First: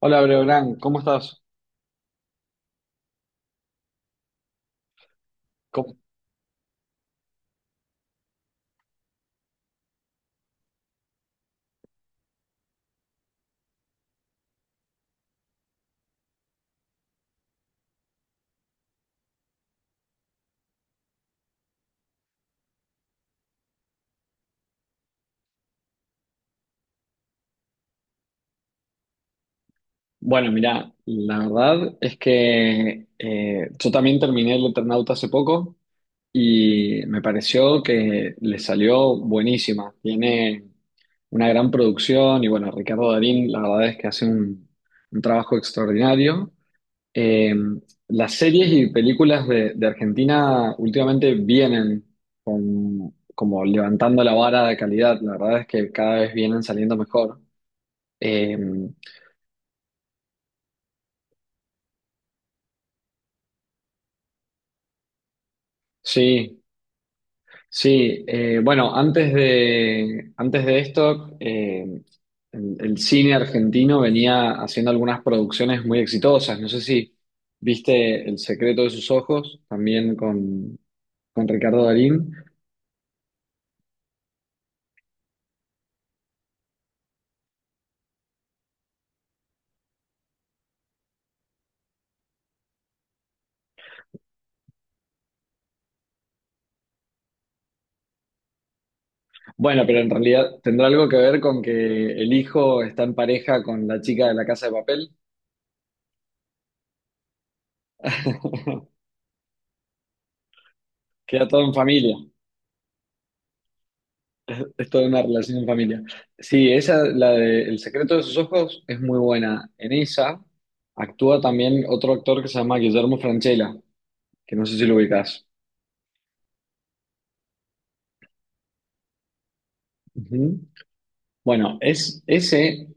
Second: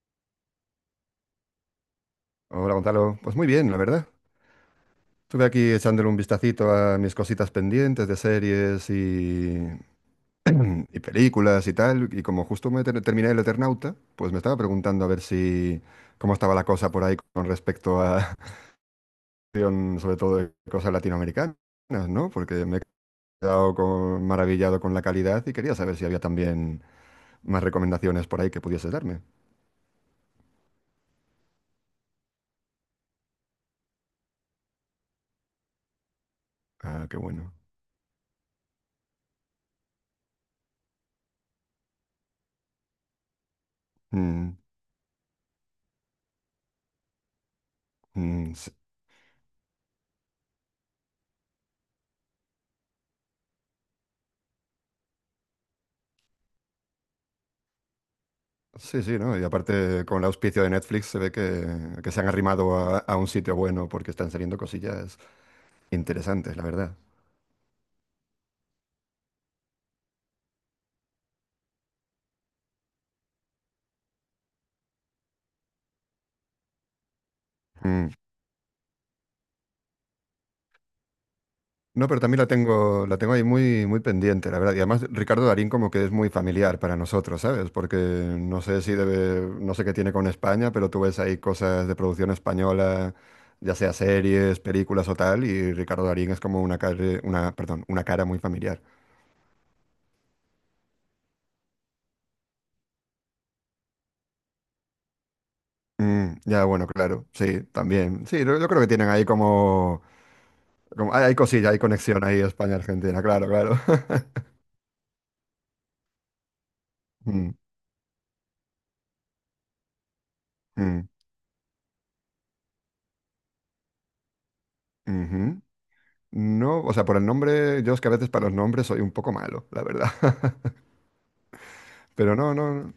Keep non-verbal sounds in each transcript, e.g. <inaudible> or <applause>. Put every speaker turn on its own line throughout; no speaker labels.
Hola, Breogán, ¿cómo estás?
Hola Gonzalo, pues muy bien, la verdad. Estuve aquí
¿Cómo-
echándole un vistacito a mis cositas pendientes de series y películas y tal, y como justo terminé el Eternauta, pues me estaba preguntando a ver si cómo estaba la cosa por ahí con respecto a <laughs> sobre todo de cosas latinoamericanas, ¿no? Porque me he maravillado con la calidad y quería saber si había también más recomendaciones por ahí que pudiese darme.
Bueno, mira, la verdad es que yo también terminé el Eternauta hace poco y
Ah, qué
me
bueno.
pareció que le salió buenísima. Tiene una gran producción y bueno, Ricardo Darín, la verdad es que hace
Mm,
un trabajo extraordinario. Eh, las
mm,
series y películas de Argentina últimamente vienen como levantando la vara de calidad. La verdad es que cada vez vienen saliendo mejor. Eh,
sí, sí, ¿no? Y aparte, con el auspicio de Netflix se ve que se han arrimado a un sitio bueno porque están saliendo cosillas interesantes,
Sí,
la verdad.
sí. Bueno, antes de esto, el cine argentino venía haciendo algunas producciones muy exitosas. No sé si
Mm.
viste El secreto de sus ojos, también con Ricardo
No, pero
Darín.
también la tengo ahí muy, muy pendiente, la verdad. Y además, Ricardo Darín como que es muy familiar para nosotros, ¿sabes? Porque no sé si debe, no sé qué tiene con España, pero tú ves ahí cosas de producción española, ya sea series, películas o tal, y Ricardo Darín es como una cara, una, perdón, una cara muy familiar.
Bueno, pero en realidad tendrá algo que ver con que el hijo está en pareja con la chica de la Casa de Papel.
Mm, ya, bueno, claro, sí, también. Sí, yo creo que
<laughs>
tienen ahí como... Hay, hay
Queda todo
cosilla,
en
hay
familia.
conexión ahí España-Argentina, claro, claro. <laughs>
Es toda una relación en familia. Sí, esa, la
Mm,
de El secreto de sus ojos, es muy buena. En esa
mm,
actúa también otro actor que se llama Guillermo Francella, que no sé si lo ubicás.
ujú. No, o sea, por el nombre, yo es que a veces para los nombres soy un poco malo, la verdad.
Ujú.
<laughs>
Bueno, es,
Pero no, no,
ese
no,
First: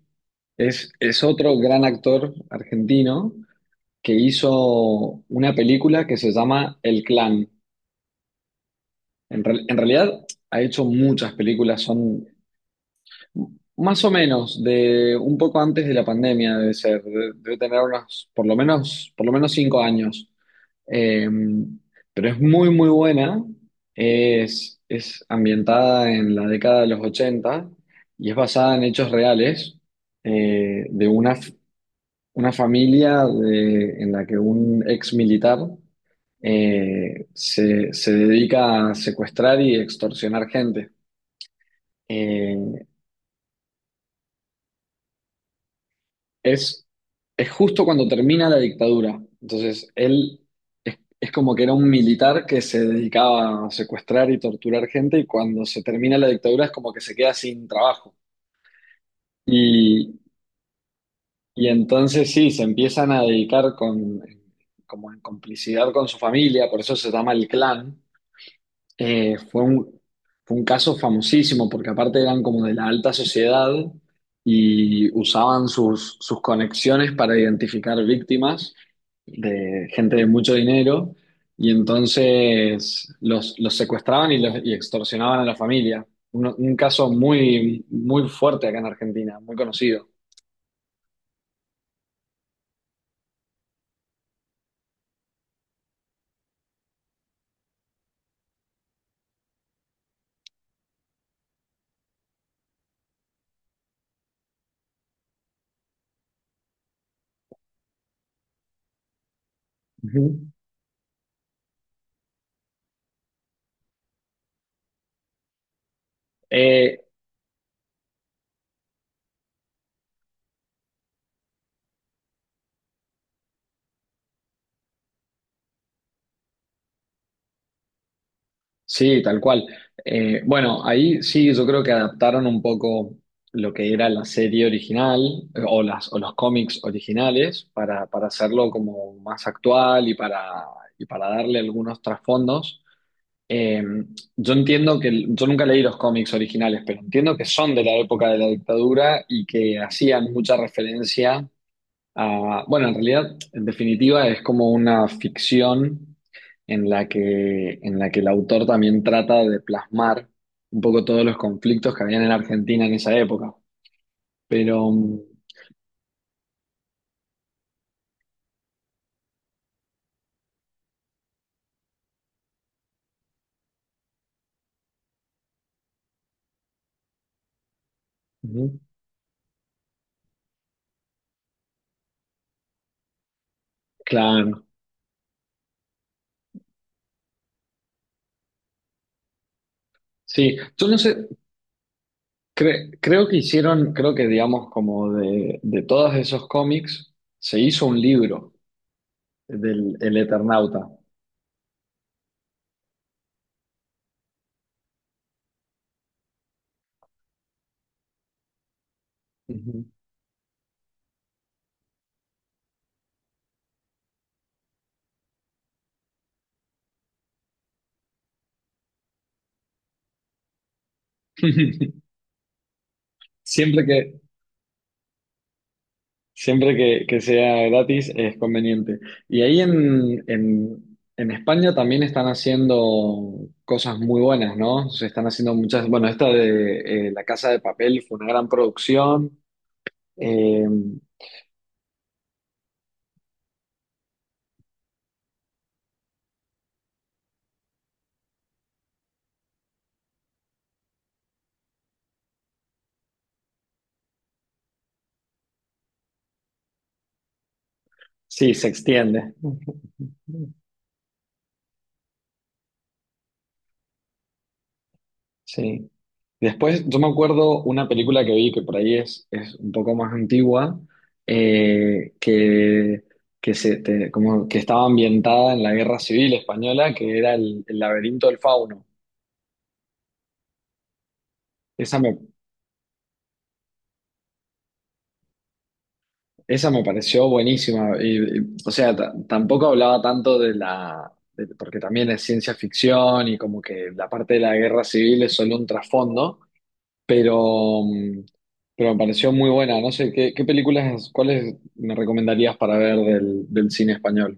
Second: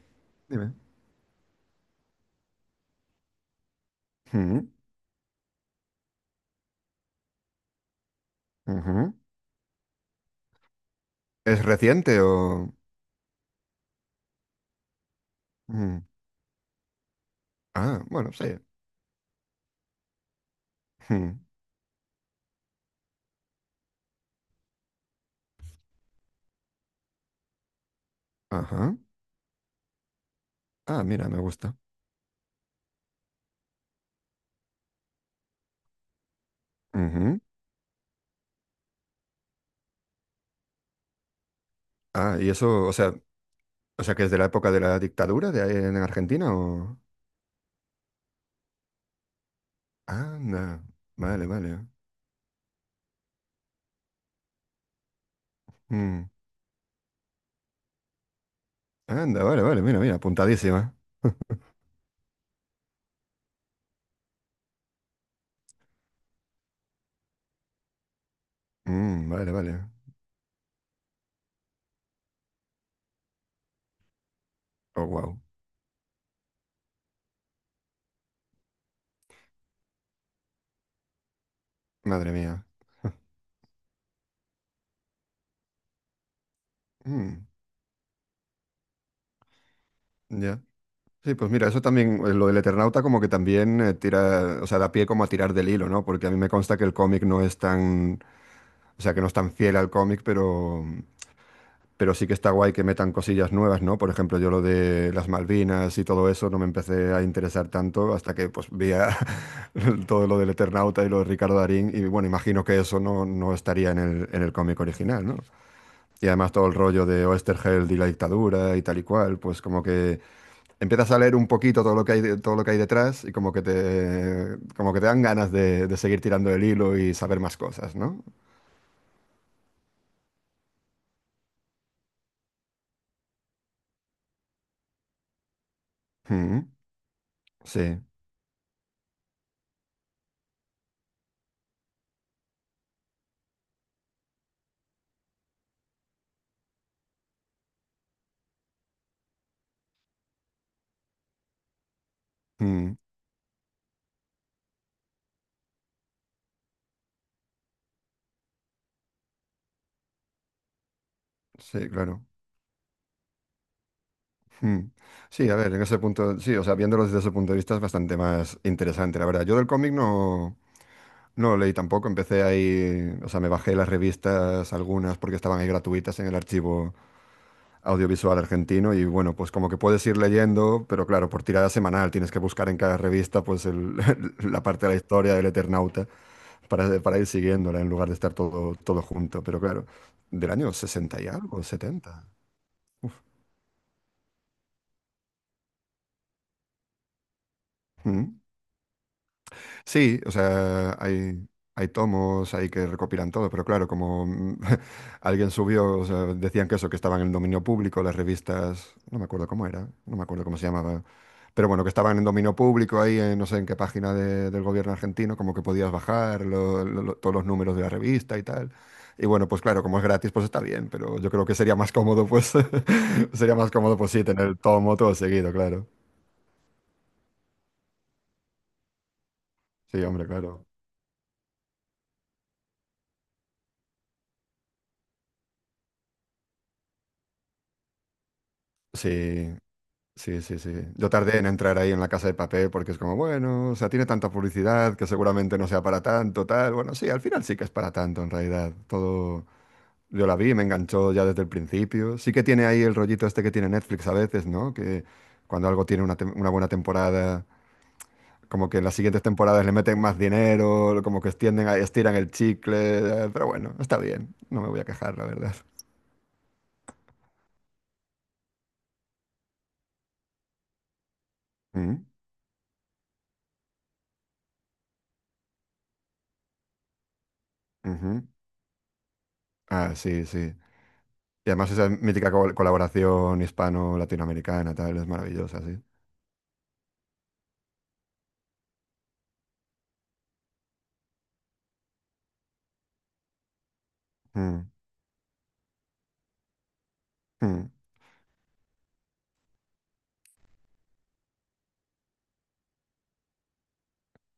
dime.
es otro gran actor argentino que
Mm,
hizo una película que se llama El Clan.
ujú.
En realidad ha hecho muchas
¿Es
películas,
reciente
son...
o...?
Más o menos, de un poco antes de la
Mm,
pandemia debe ser, debe tener
ah,
unos,
bueno, sí.
por lo menos cinco años. Eh,
Mm,
pero es muy, muy buena. Es ambientada en la década de los 80 y es basada en
ajá.
hechos reales,
Ah,
de
mira, me gusta.
una familia en la que un ex militar
Ujú.
se dedica a secuestrar y extorsionar gente.
Ah, y
Eh,
eso, o sea, que es de la época de la dictadura de ahí en Argentina
Es,
o...
es justo cuando termina la dictadura. Entonces, él
Anda,
es
vale,
como que era
vale.
un militar que se dedicaba a secuestrar y torturar gente y cuando se termina
Mm,
la dictadura es como que se queda sin trabajo.
anda, vale, vale, mira,
Y,
mira, apuntadísima.
y entonces sí, se empiezan a dedicar con, como en complicidad con su familia, por eso se llama el clan.
Mm,
Eh,
vale,
fue
vale.
un, Fue un caso famosísimo porque aparte eran como de la alta sociedad
Oh,
y
wow.
usaban sus conexiones para identificar víctimas de gente de mucho dinero y
Madre mía.
entonces los secuestraban y extorsionaban a la familia. Un caso
Mm,
muy, muy fuerte acá en Argentina, muy conocido.
ya. Sí, pues mira, eso también, lo del Eternauta como que también tira, o sea, da pie como a tirar del hilo, ¿no? Porque a mí me consta que el cómic no es tan, o sea, que no es tan fiel al cómic, pero sí que está guay que metan cosillas nuevas, ¿no? Por ejemplo, yo lo de las Malvinas y todo eso no me empecé a interesar tanto hasta que pues <laughs> todo lo
Ujú.
del Eternauta y lo de Ricardo Darín y bueno, imagino que eso no, no estaría en el cómic original, ¿no? Y además todo el
Eh,
rollo de Oesterheld y la dictadura y tal y cual, pues como que empiezas a leer un poquito todo lo que hay, todo lo que hay detrás y como que te dan ganas de seguir tirando el hilo y saber más cosas, ¿no?
Sí, tal cual. Bueno, ahí sí, yo creo que adaptaron un poco lo que era la serie original, o los
Mm,
cómics originales
sí,
para hacerlo como más actual y y para darle algunos trasfondos. Eh, yo entiendo que, yo nunca leí los cómics originales, pero entiendo que son de la época de la dictadura y que hacían mucha referencia. Ah, bueno, en
mm,
realidad, en definitiva, es como una ficción en la que el autor también trata de plasmar un poco todos los
sí,
conflictos que habían
claro.
en Argentina en esa época.
Mm.
Pero, mm,
Sí, a ver, en ese punto, sí, o sea, viéndolo desde ese punto de vista es bastante más interesante, la verdad. Yo del cómic no, no lo leí tampoco, empecé ahí, o sea, me bajé las revistas, algunas porque estaban ahí gratuitas en el archivo audiovisual
ujú,
argentino y bueno, pues como que puedes ir leyendo, pero claro, por tirada semanal tienes que buscar en cada revista <laughs> la
claro,
parte de la historia del Eternauta para ir siguiéndola en lugar de estar todo, todo junto, pero claro, del
sí,
año
yo no
60
sé,
y algo, setenta. Uf.
creo que hicieron, creo que digamos como de todos esos cómics, se hizo un
Mm.
libro del El
Sí, o
Eternauta.
sea, hay tomos ahí que recopilan todo, pero claro, como <laughs> alguien subió, o sea, decían que eso, que estaban en dominio público, las revistas, no me acuerdo cómo
Ujú.
era, no me acuerdo cómo se llamaba, pero bueno, que estaban en dominio público ahí, en, no sé en qué página del gobierno argentino, como que podías bajar todos los números de la revista y tal. Y bueno, pues claro, como es gratis, pues está bien, pero yo creo que sería más
<laughs>
cómodo, pues, <laughs> sería más
Siempre
cómodo, pues
que,
sí, tener el tomo todo seguido, claro.
Siempre que sea gratis es conveniente. Y ahí
Sí, hombre, claro.
en España también están haciendo cosas muy buenas, ¿no? Se están haciendo muchas, bueno, esta de La Casa de Papel fue una gran producción.
Sí, sí, sí,
Eh,
sí. Yo tardé en entrar ahí en la Casa de Papel porque es como, bueno, o sea, tiene tanta publicidad que seguramente no sea para tanto, tal. Bueno, sí, al final sí que es para tanto en realidad. Todo, yo la vi, me enganchó ya desde el principio. Sí que tiene ahí el rollito este que tiene Netflix a veces, ¿no? Que cuando algo tiene una, una buena temporada,
sí, se
como que en las siguientes
extiende.
temporadas le meten más dinero, como que extienden, estiran el chicle, pero bueno, está bien. No me voy a quejar, la verdad.
Sí. Después, yo me acuerdo una película que vi que por ahí es un poco más antigua,
Mm,
eh, que, como que estaba ambientada en la Guerra Civil Española, que era el
ujú.
laberinto del fauno.
Ah, sí, sí. Y además esa
Esa me,
mítica colaboración hispano-latinoamericana, tal, es maravillosa, sí.
esa me pareció buenísima. Y, o sea, tampoco hablaba tanto porque también es ciencia ficción y como que la parte de la
Mm,
guerra civil es solo un trasfondo,
mm.
pero, mm, pero me pareció muy buena. No sé, ¿ qué películas, cuáles me recomendarías para ver del cine español?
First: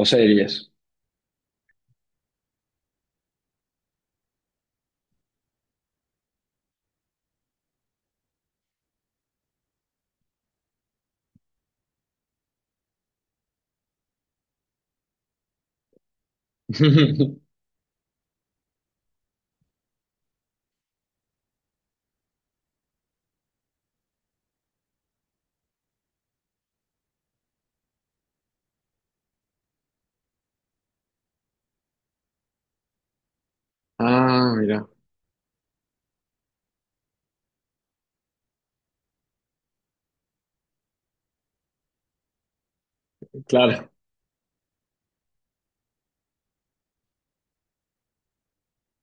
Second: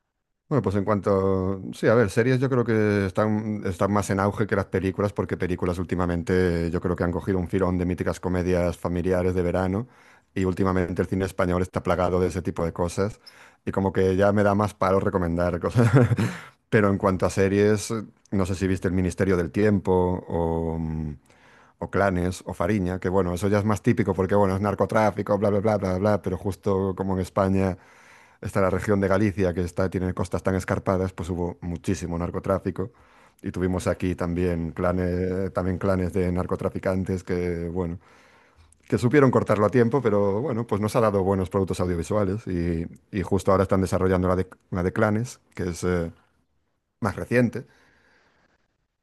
O series.
Bueno, pues en cuanto... Sí, a ver, series yo creo que están, están más en auge que las películas, porque películas últimamente yo creo que han cogido un filón de míticas comedias familiares de verano, y últimamente el cine español está plagado de ese tipo de cosas, y como que ya me da más palo recomendar cosas. <laughs> Pero en cuanto a
<laughs>
series, no sé si viste El Ministerio del Tiempo o... o Clanes o Fariña, que bueno, eso ya es más típico porque bueno, es narcotráfico, bla, bla, bla, bla, bla, pero justo como en España está la región de Galicia que está, tiene costas tan escarpadas, pues hubo muchísimo narcotráfico y tuvimos aquí
Ah, mira,
también clanes de narcotraficantes que bueno, que supieron cortarlo a tiempo, pero bueno, pues nos ha dado buenos productos audiovisuales y justo ahora están
claro.
desarrollando la de Clanes, que es... más reciente,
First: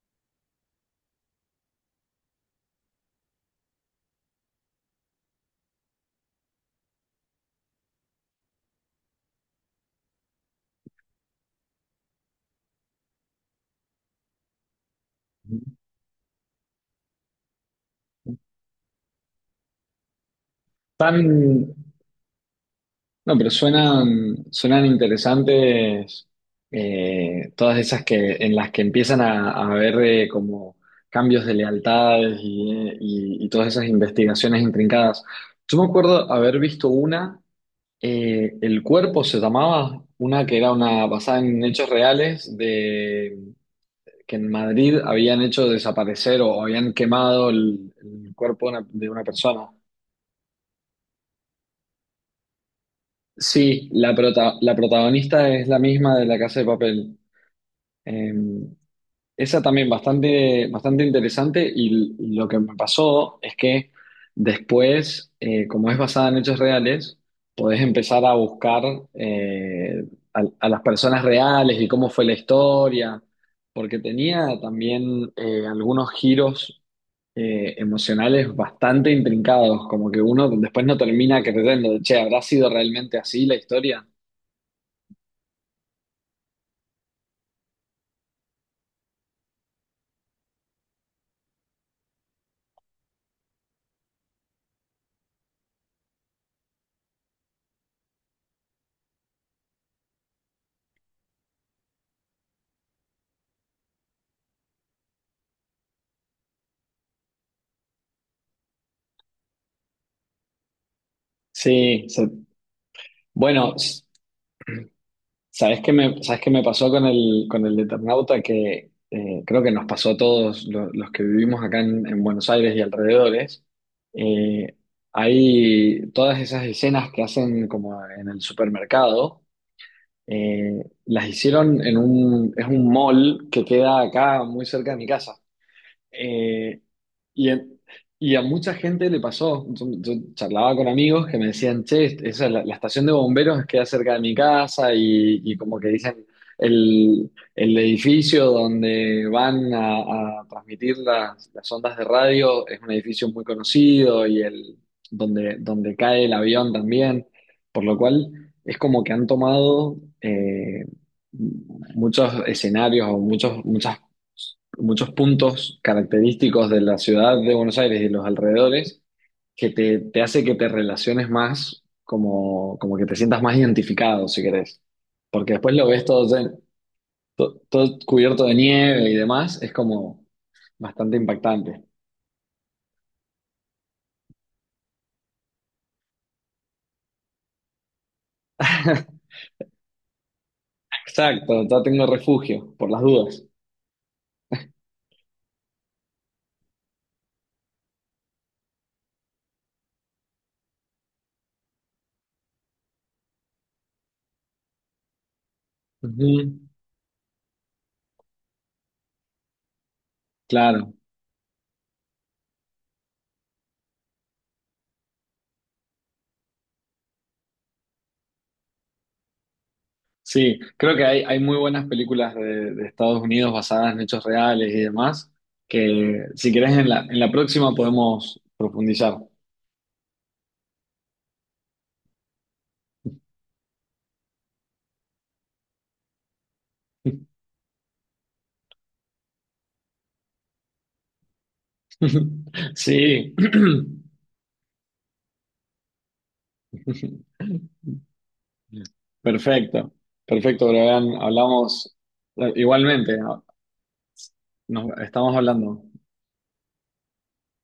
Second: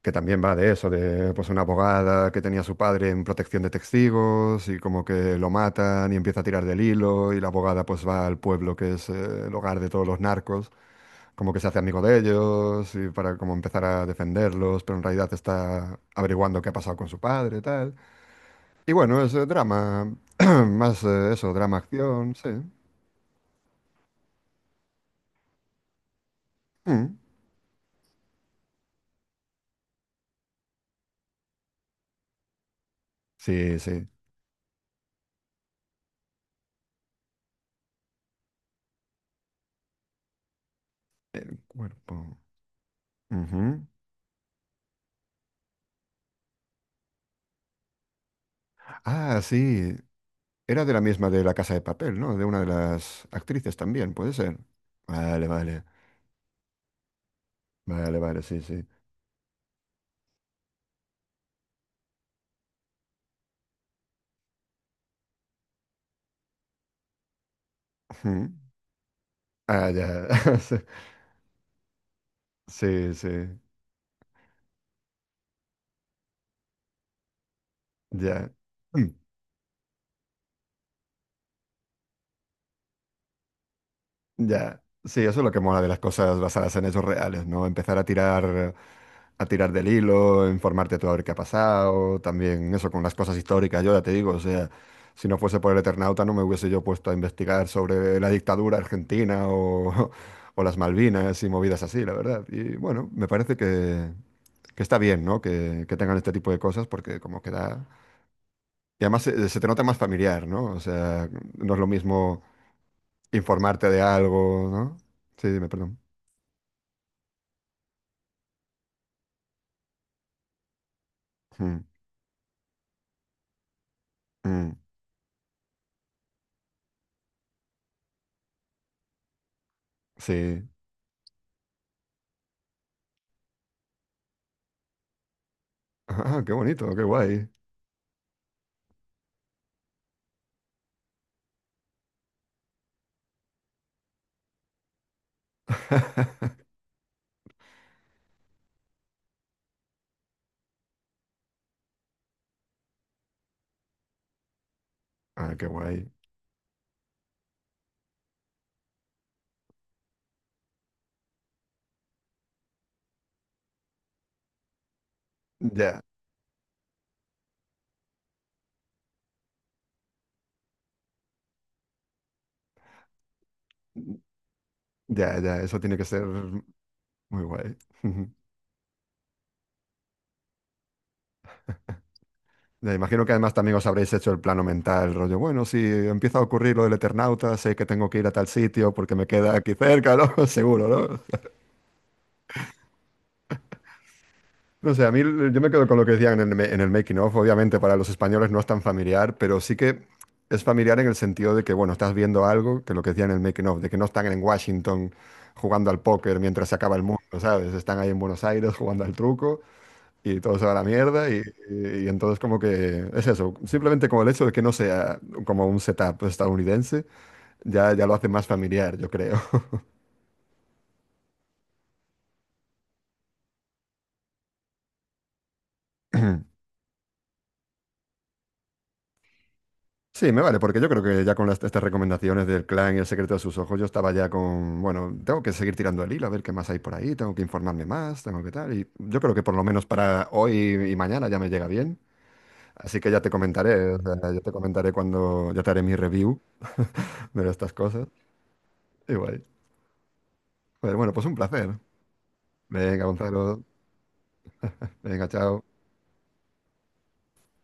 que también va de eso, de pues una abogada que tenía a su padre en protección de testigos y como que lo matan y empieza a tirar del hilo y la abogada pues va al pueblo que es el hogar de todos los narcos, como que se hace amigo de ellos y para como empezar a defenderlos, pero en realidad está averiguando qué ha pasado con su padre y tal. Y bueno, es drama, <clears throat> más
Tan,
eso, drama acción, sí.
No, pero suenan, suenan interesantes,
Mm,
todas esas que, en las que empiezan a haber, como cambios de lealtades y todas
sí,
esas
sí.
investigaciones intrincadas. Yo me acuerdo haber visto una, El cuerpo se llamaba, una que era una basada
El
en hechos
cuerpo.
reales de
Ujú.
que en Madrid habían hecho desaparecer o habían quemado el cuerpo de una
Ah,
persona.
sí. Era de la misma de La Casa de Papel, ¿no? De una de las actrices
Sí,
también, puede ser.
la
Vale,
protagonista es la
vale.
misma de La Casa de Papel.
Vale,
Eh,
vale, sí, sí.
Esa también bastante, bastante interesante y lo que me pasó es que después, como es basada en hechos reales, podés empezar a
Ujú.
buscar
Ah,
eh,
ya.
a las
<laughs>
personas reales y cómo fue la
Sí,
historia,
sí.
porque tenía también algunos giros,
Ya.
emocionales bastante intrincados, como que uno después no termina creyendo, che, ¿habrá sido realmente así la historia?
Ya, sí, eso es lo que mola de las cosas basadas en hechos reales, ¿no? Empezar a tirar del hilo, informarte tú a ver qué ha pasado, también eso con las cosas históricas, yo ya te digo, o sea, si no fuese por el Eternauta no me hubiese yo puesto a investigar sobre la dictadura argentina o, <laughs> o las Malvinas y movidas así, la verdad. Y bueno, me parece que está bien, ¿no? Que tengan este tipo de cosas porque como que da... Y además se, se te nota más familiar, ¿no? O sea, no es lo
Sí, se-
mismo
bueno.
informarte de algo, ¿no? Sí, dime, perdón.
¿Sabes qué me pasó con el Eternauta? Que creo que nos pasó a todos los que vivimos acá
Mm,
en Buenos Aires y alrededores.
mm,
Eh, Hay todas esas escenas que hacen como en el supermercado,
sí.
las hicieron en es un mall que queda acá muy cerca de mi casa.
Ah, qué
Eh,
bonito, qué guay.
y, en- y a mucha gente le pasó. Yo charlaba con amigos que me decían, che, esa es la estación de bomberos queda cerca de mi casa y como que dicen
<laughs>
el edificio donde van a transmitir las ondas de radio es un edificio muy conocido y
Ah, qué
donde
guay.
cae el avión también, por lo cual es como que han tomado muchos escenarios o muchos, muchas muchos puntos
Ya,
característicos de la ciudad de Buenos Aires y los alrededores que te hace que te relaciones más, como, como que te sientas más identificado, si querés.
ya,
Porque
ya,
después
eso
lo
tiene
ves
que ser
todo,
muy guay.
todo
<laughs>
cubierto de nieve y demás, es como bastante impactante.
Ya, imagino que además también os habréis hecho el plano mental, rollo, bueno, si empieza a ocurrir lo del Eternauta, sé que tengo que ir a tal sitio porque
<laughs>
me queda aquí cerca, ¿no? <laughs> Seguro, ¿no?
Exacto, ya tengo refugio, por las dudas.
No sé, yo me quedo con lo que decían en el, en el making of. Obviamente para los españoles no es tan familiar, pero sí que es familiar en el sentido de que, bueno, estás viendo algo que lo que decían en el making of, de que no están en Washington jugando al póker
Ujú,
mientras se acaba el mundo, ¿sabes? Están ahí en Buenos Aires jugando al truco y todo se va a la
claro.
mierda y, y entonces como que es eso, simplemente como el hecho de que no sea como un setup estadounidense, ya, ya lo hace más familiar, yo creo.
Sí, creo que hay muy buenas películas de Estados Unidos basadas en hechos reales y demás, que si
<clears throat>
querés en la próxima podemos profundizar.
Sí, me vale, porque yo creo que ya con estas recomendaciones del clan y el secreto de sus ojos, yo estaba ya con, bueno, tengo que seguir tirando el hilo, a ver qué más hay por ahí, tengo
<laughs>
que informarme más, tengo que tal, y yo creo que por lo menos para hoy y mañana ya me llega bien, así que ya te
Sí,
comentaré, o
<clears throat>
sea, yo te comentaré cuando, ya te haré mi review de estas cosas, igual.
perfecto, perfecto,
Pero
Brian,
bueno, pues un placer.
hablamos
Venga,
igualmente, ¿no?
Gonzalo,
Nos
venga,
estamos
chao.
hablando.